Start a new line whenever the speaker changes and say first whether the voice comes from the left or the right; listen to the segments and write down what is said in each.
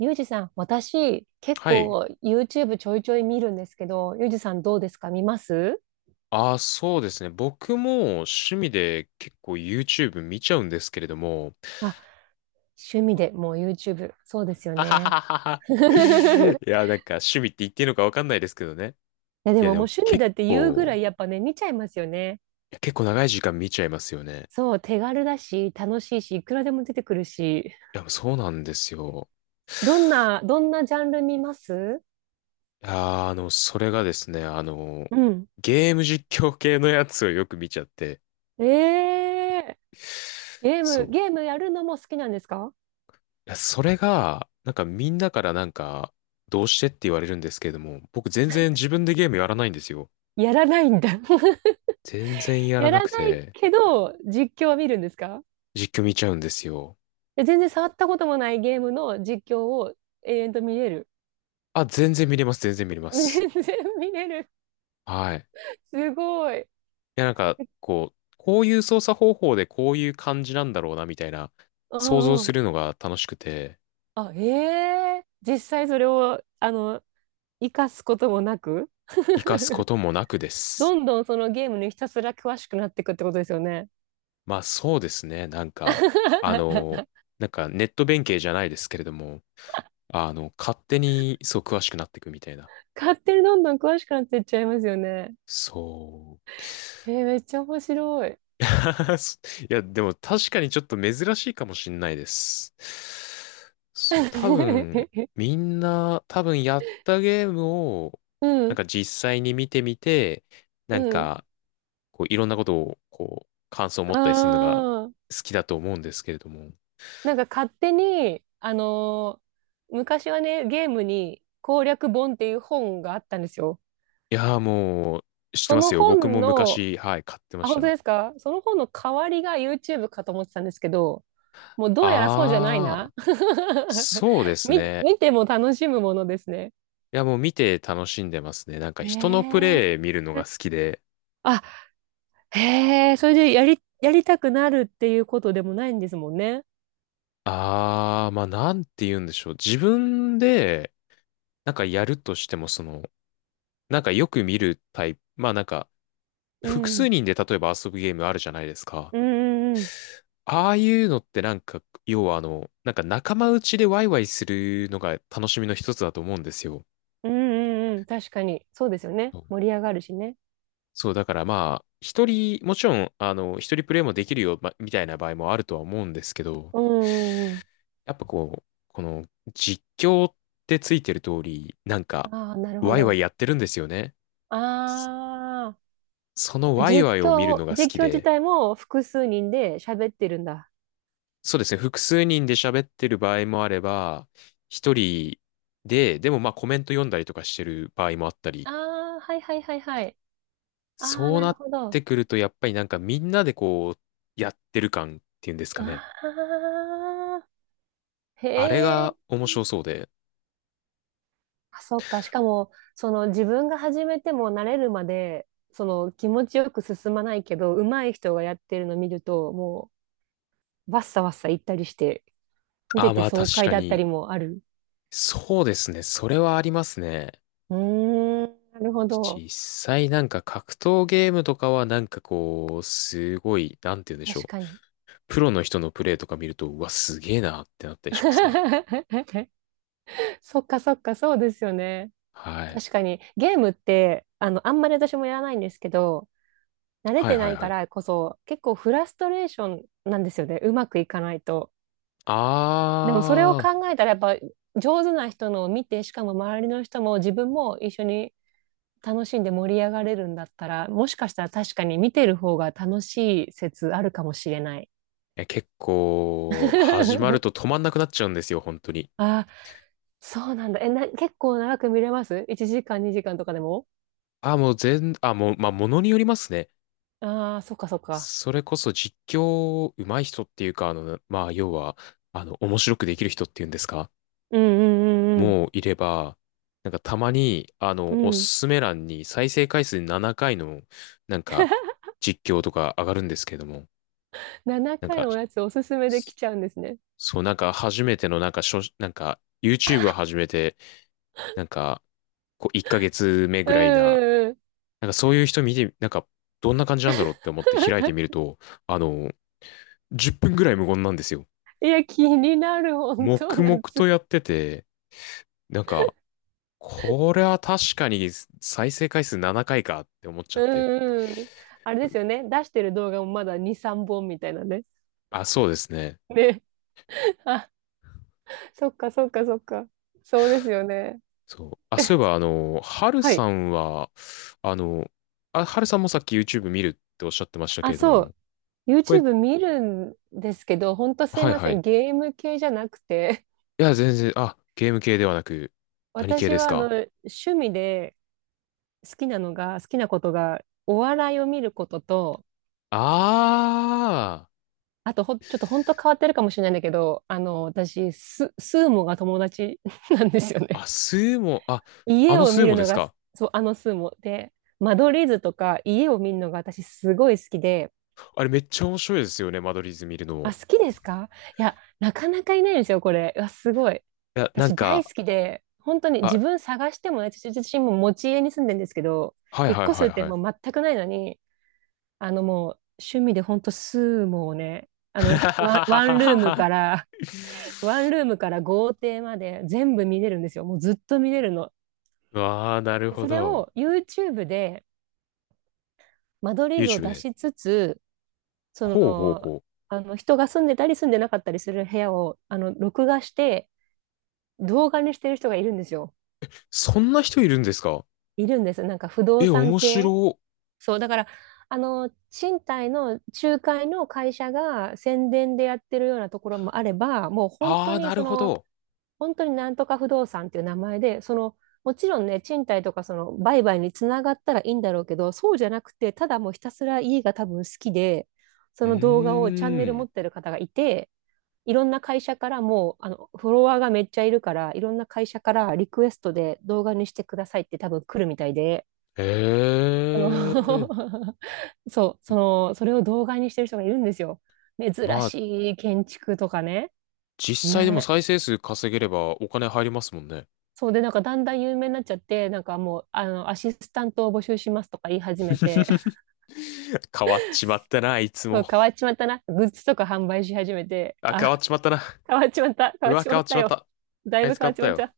right: ゆうじさん、私、結
left: はい。
right: 構 YouTube ちょいちょい見るんですけど、ゆうじさんどうですか？見ます？
left: ああ、そうですね。僕も趣味で結構 YouTube 見ちゃうんですけれども。
right: あ、趣味でもう YouTube。そうです よ
left: あは
right: ね。
left: ははは。
right: い
left: いや、なんか趣味って言っていいのかわかんないですけどね。
right: や、で
left: い
right: も
left: や、で
right: もう
left: も
right: 趣味
left: 結
right: だって言うぐら
left: 構、
right: いやっぱね、見ちゃいますよね。
left: いや結構長い時間見ちゃいますよね。
right: そう、手軽だし、楽しいし、いくらでも出てくるし。
left: いや、そうなんですよ。
right: どんな、どんなジャンル見ます？
left: いやー、それがですね、
right: うん。
left: ゲーム実況系のやつをよく見ちゃって。
right: ええー、ゲー
left: そ
right: ム、
left: う。
right: ゲームやるのも好きなんですか？
left: いやそれが、なんかみんなからなんか、どうしてって言われるんですけれども、僕全然自分でゲームやらないんですよ。
right: やらないんだ。
left: 全然やら
right: や
left: な
right: ら
left: く
right: ない
left: て、
right: けど、実況は見るんですか？
left: 実況見ちゃうんですよ。
right: で全然触ったこともないゲームの実況を永遠と見れる。
left: あ、全然見れます、全然見れ ま
right: 全
left: す。
right: 然見れる。
left: はい。い
right: すごい。
left: や、なんか、こう、こういう操作方法でこういう感じなんだろうな、みたいな、
right: う
left: 想像
right: んう
left: す
right: ん。
left: るのが楽しくて、
right: あ、ええ、実際それを、生かすこともなく
left: 活かすこ ともなくです。
right: どんどんそのゲームにひたすら詳しくなっていくってことですよね。
left: まあそうですね、なんか、あの、なんかネット弁慶じゃないですけれども、勝手にそう詳しくなっていくみたいな。
right: 勝手にどんどん詳しくなっていっちゃいますよね。
left: そう。
right: めっちゃ面白い。
left: いや、でも確かにちょっと珍しいかもしんないです。そう、多分、みんな、多分やったゲームを、
right: う
left: なん
right: ん、
left: か実際に見てみて、
right: う
left: なん
right: ん。
left: か、こう、いろんなことを、こう、感想を持
right: あ
left: ったりするのが
right: あ。
left: 好きだと思うんですけれども。
right: なんか勝手に、昔はね、ゲームに攻略本っていう本があったんですよ。
left: いやー、もう、知って
right: そ
left: ま
right: の
left: すよ。僕
right: 本
left: も
right: の、
left: 昔、はい、買ってま
right: あ、
left: し
right: 本当
left: た。
right: ですか？その本の代わりが YouTube かと思ってたんですけど、もうどうやらそうじゃない
left: あー、
right: な。
left: そうですね。
right: 見ても楽しむものですね。
left: いや、もう見て楽しんでますね。なんか
right: へ
left: 人のプ
right: え。
left: レイ見るのが好きで。
right: あ、へえ、それでやりたくなるっていうことでもないんですもんね。
left: あー、まあなんて言うんでしょう。自分で、なんかやるとしても、その、なんかよく見るタイプ、まあなんか、
right: う
left: 複数
right: ん。
left: 人で例えば遊ぶゲームあるじゃないですか。
right: うんうんうん。
left: ああいうのってなんか、要はあの、なんか仲間内でワイワイするのが楽しみの一つだと思うんですよ。
right: うんうんうん。確かに。そうですよね。
left: そう
right: 盛り上がるしね。
left: そう、だからまあ、一人、もちろん、一人プレイもできるよ、まみたいな場合もあるとは思うんですけど、
right: うんうんうん。
left: やっぱこう、この実況ってついてる通り、なんか、
right: ああ、なるほ
left: ワイワイ
right: ど。
left: やってるんですよね。そ
right: あ
left: その
right: あ、
left: ワイワイを見るのが好き
right: 実況自
left: で、
right: 体も複数人で喋ってるんだ。
left: そうですね、複数人で喋ってる場合もあれば、一人で、でもまあコメント読んだりとかしてる場合もあったり、
right: ああ、はいはいはいはい。ああ、
left: そう
right: なる
left: なっ
right: ほど。
left: てくると、やっぱりなんかみんなでこう、やってる感っていうんですか
right: あ
left: ね。
right: あ、へ
left: あれ
right: え。
left: が面白そうで、
right: あ、そっか。しかも、その自分が始めても慣れるまで、その気持ちよく進まないけど、上手い人がやってるの見ると、もう、わっさわっさ行ったりして、見
left: あ
right: て
left: あ
right: て
left: まあ
right: 爽
left: 確
right: 快
left: か
right: だった
left: に、
right: りもある。
left: そうですね、それはありますね。
right: うーん、なるほど。
left: 実際なんか格闘ゲームとかはなんかこう、すごい、なんて言うんでしょ
right: 確
left: う。
right: かに。
left: プロの人のプレイとか見ると、うわ、すげえなってなったりしますね。
right: そっかそっか、そうですよね。
left: はい。
right: 確かに、ゲームって、あんまり私もやらないんですけど、慣れ
left: はい
right: てな
left: はい
right: い
left: は
right: か
left: い。
right: らこそ、結構フラストレーションなんですよね。うまくいかないと。でもそれを
left: あ
right: 考えたら、やっぱ上手な人のを見て、しかも周りの人も自分も一緒に楽しんで盛り上がれるんだったら、もしかしたら確かに見てる方が楽しい説あるかもしれない。
left: ー、結構、始まると 止まんなくなっちゃうんですよ、本当に。
right: あ、そうなんだ。結構長く見れます？ 1 時間、2時間とかでも。
left: あー、もう全、あ、もう、まあ、ものによりますね。
right: ああー、そっかそっか。
left: それこそ実況上手い人っていうか、まあ、要は、面白くできる人っていうんですか？
right: うんうんうん
left: もういれば、なんかたまに、
right: う
left: お
right: ん
left: す
right: うん。
left: すめ欄に再生回数7回の、なんか、実況とか上がるんですけども、
right: 7
left: なん
right: 回
left: か、
right: のおやつおすすめできちゃうんですね。
left: そう、なんか初めての、なんか、なんか、YouTube を始めて、なんか、こう、1ヶ月目
right: う
left: ぐらいな、
right: んうんう
left: なんかそういう人見て、なんか、どんな感じなんだろうって思って開いてみると、あの、10分ぐらい無言なんですよ。
right: ん。いや、気になる、本当
left: 黙々と
right: 夏。
left: やってて、なんか、これは確かに再生回数7回かいかって思っちゃっ
right: う
left: て。
right: んうん。あれですよね。出してる動画もまだ2、3本みたいなね。
left: あ、そうですね。
right: ね。あ、そっかそっかそっか。そうですよね。
left: そう。あ、そういえば、ハル
right: は
left: さ
right: い。
left: んは、あの、ハルさんもさっき YouTube 見るっておっしゃってましたけ
right: あ、
left: れど
right: そう。
left: も、これ、
right: YouTube 見るんですけど、本当すい
left: はい
right: ま
left: は
right: せ
left: い。
right: ん。
left: い
right: ゲーム系じゃなくて、
left: や、全然、あ、ゲーム系ではなく、何系
right: 私
left: です
right: は
left: か？
right: 趣味で好きなのが、好きなことが、お笑いを見ることと、
left: あ
right: あとほん、ちょっと本当変わってるかもしれないんだけど、私、スーモが友達 なんですよ
left: ー、
right: ね。
left: あ、スーモ、あ、あ
right: 家
left: の
right: を
left: スー
right: 見る
left: モで
right: の
left: す
right: が、
left: か？
right: そう、あのスーモで、間取り図とか家を見るのが私すごい好きで、
left: あれめっちゃ面白いですよね、間取り図見る
right: あ、
left: の。
right: 好きですか？いや、なかなかいないんですよ、これ。うわ、すごい。
left: いや、なん
right: 私大好
left: か、
right: きで、本当に自
left: あ、
right: 分探してもね、私自身も持ち家に住んでるんですけど、
left: はい
right: 引っ
left: はい
right: 越す
left: はい
right: って
left: はい。
right: もう全くないのに、もう趣味で本当スーモをね、あの、ひワン、ワンルームからワンルームから豪邸まで全部見れるんですよ。もうずっと見れるの。
left: わあ、なる
right: で
left: ほ
right: それ
left: ど。
right: を YouTube で間取り図を
left: YouTube
right: 出
left: で。
right: しつつ、そ
left: ほうほう
right: の、
left: ほう。
right: あの人が住んでたり住んでなかったりする部屋を録画して動画にしてる人がいるんですよ。
left: そんな人いるんですか？
right: いるんです。なんか不動
left: え、
right: 産
left: 面
right: 系。
left: 白。
right: そう、だから、賃貸の仲介の会社が宣伝でやってるようなところもあれば、もう本
left: あ
right: 当
left: あ、
right: に
left: なるほど。
right: 本当になんとか不動産っていう名前で、もちろんね、賃貸とかその売買につながったらいいんだろうけど、そうじゃなくて、ただもうひたすら家が多分好きで、そ
left: う
right: の動画をチャンネル
left: ー
right: 持
left: ん。
right: ってる方がいて、いろんな会社からもう、フォロワーがめっちゃいるから、いろんな会社からリクエストで動画にしてくださいって多分来るみたいで、
left: え
right: あの
left: え。
right: そう、それを動画にしてる人がいるんですよ。珍
left: まあ、
right: しい建築とかね。
left: 実際でも
right: な
left: 再生数稼げればお金入りますもんね。
right: そうで、なんかだんだん有名になっちゃって、なんかもう、アシスタントを募集しますとか言い始めて、
left: 変わっちまったな、あいつ
right: そ
left: も。
right: う変わっちまったな。グッズとか販売し始めて、
left: あ、変
right: あ、
left: わっちまったな。
right: 変わっちまった、変
left: う
right: わっ
left: わ、
right: ち
left: 変
right: ま
left: わ
right: っ
left: っち
right: た
left: まっ
right: よ。
left: た。
right: だ
left: あ
right: い
left: い
right: ぶ
left: つ
right: 変
left: 変
right: わ
left: わ
right: っ
left: っ
right: ち
left: た
right: まっ
left: よ。
right: た。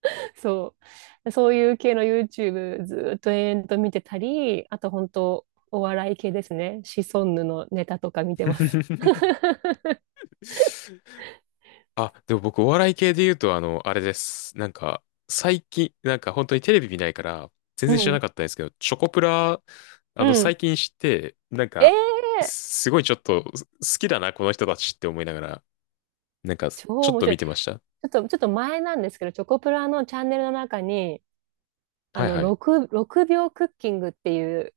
right: そう。そういう系の YouTube ずーっと延々と見てたり、あと本当お笑い系ですね。シソンヌのネタとか見てます。
left: あ、でも僕お笑い系で言うと、あれです。なんか、最近、なんか本当にテレビ見ないから、全
right: う
left: 然知らな
right: ん。
left: かったんですけど、チョコプラ、
right: うん。
left: 最近知って、なん
right: ええ
left: か、
right: ー、
left: すごいちょっと好きだな、この人たちって思いながら、なんか、ち
right: 超
left: ょっ
right: 面
left: と
right: 白
left: 見
right: い。ち
left: てました。
right: ょっと、ちょっと前なんですけど、チョコプラのチャンネルの中に、
left: はいはい。
right: 6秒クッキングっていう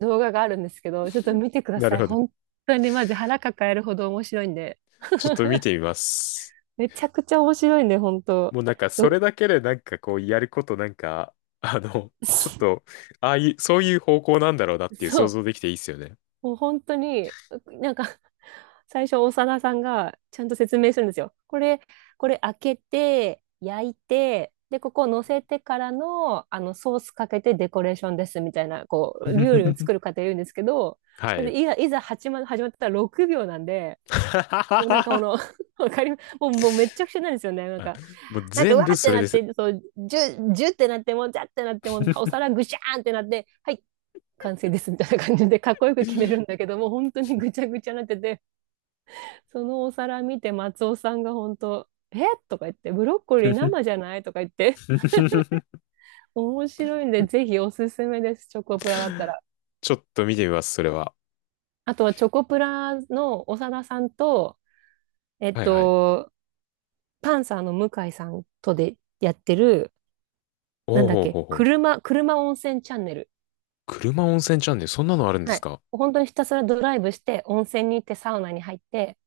right: 動画があるんですけど、ちょっと見てくだ
left: な
right: さ
left: る
right: い。
left: ほど。
right: 本当にマジ腹抱えるほど面白いんで。
left: ちょっと見てみます。
right: めちゃくちゃ面白いんで、本当。
left: もうなんか、そ
right: ろ
left: れだけでなんかこう、やることなんか、あの、ちょっと、ああいう、そういう方向なんだろうなっていう
right: そ
left: 想
right: う。
left: 像できていいっすよね。
right: もう本当に、なんか最初、長田さんがちゃんと説明するんですよ。これ開けて、焼いて、で、ここを乗せてからの、ソースかけてデコレーションですみたいな、こう、料理を作 る過程言うんですけど、
left: はい。
right: で、いざ、いざ始ま、始まったら6秒なんで、もうなんかこ の わかりますもう、もうめっちゃくちゃなんですよね。
left: あもう
right: なんかう
left: 全
right: わ
left: 部
right: ーって
left: それ
right: なっ
left: です。
right: て、そう、ジュ、ジュってなって、もうジャってなって、もうお 皿ぐしゃーんってなって、はい、完成ですみたいな感じで、かっこよく決めるんだけど、もう本当にぐちゃぐちゃになってて、そのお皿見て松尾さんが本当、えとか言って、ブロッコリー生じゃないとか言って、面白いんで、ぜひおすすめです、チョコプラだったら。
left: ちょっと見てみます、それは。
right: あとはチョコプラの長田さんと、えっ
left: はいはい。
right: と、パンサーの向井さんとでやってる、な
left: おう
right: んだっ
left: ほう
right: け、
left: ほうほう。
right: 車温泉チャンネル。
left: 車温泉チャンネル、そんなのあるんで
right: は
left: す
right: い。
left: か？
right: 本当にひたすらドライブして、温泉に行って、サウナに入って、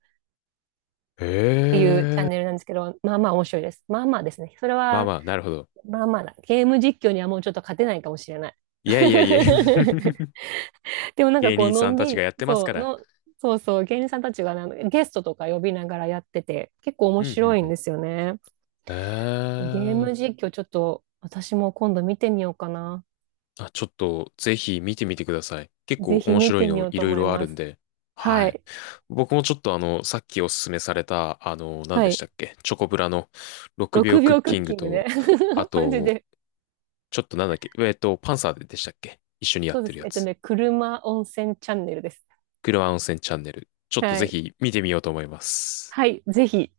left: へ
right: っていうチャン
left: え。
right: ネルなんですけど、まあまあ面白いです。まあまあですね。それ
left: まあ
right: は、
left: まあ、なるほど。
right: まあまあだ。ゲーム実況にはもうちょっと勝てないかもしれない。
left: いやいやいや。
right: でもなんか
left: 芸
right: こう、
left: 人
right: の
left: さん
right: ん
left: た
right: び
left: ち
right: り、
left: がやってますか
right: そう、
left: ら。
right: の、そうそう、芸人さんたちがなゲストとか呼びながらやってて、結構
left: う
right: 面
left: んう
right: 白
left: ん
right: い
left: う
right: ん
left: ん。
right: ですよね。
left: へ
right: ゲー
left: え。
right: ム実況ちょっと私も今度見てみようかな。
left: あ、ちょっとぜひ見てみてください。結
right: ぜ
left: 構
right: ひ
left: 面
right: 見
left: 白い
right: てみ
left: の
right: よう
left: い
right: と
left: ろい
right: 思い
left: ろあ
right: ま
left: るん
right: す。
left: で。は
right: は
left: い。
right: い。
left: 僕もちょっとあの、さっきおすすめされた、あの、何
right: は
left: でし
right: い。
left: たっけチョコブラの6秒
right: 6
left: クッ
right: 秒ク
left: キ
right: ッ
left: ング
right: キング
left: と、
right: ね。
left: あ
right: マジ
left: と、
right: で。
left: ちょっとなんだっけパンサーでしたっけ一緒にやっ
right: そうで
left: てる
right: す。
left: やつ。
right: 車温泉チャンネルです。
left: 車温泉チャンネル。ちょっと
right: は
left: ぜ
right: い。
left: ひ見てみようと思います。
right: はい。ぜひ、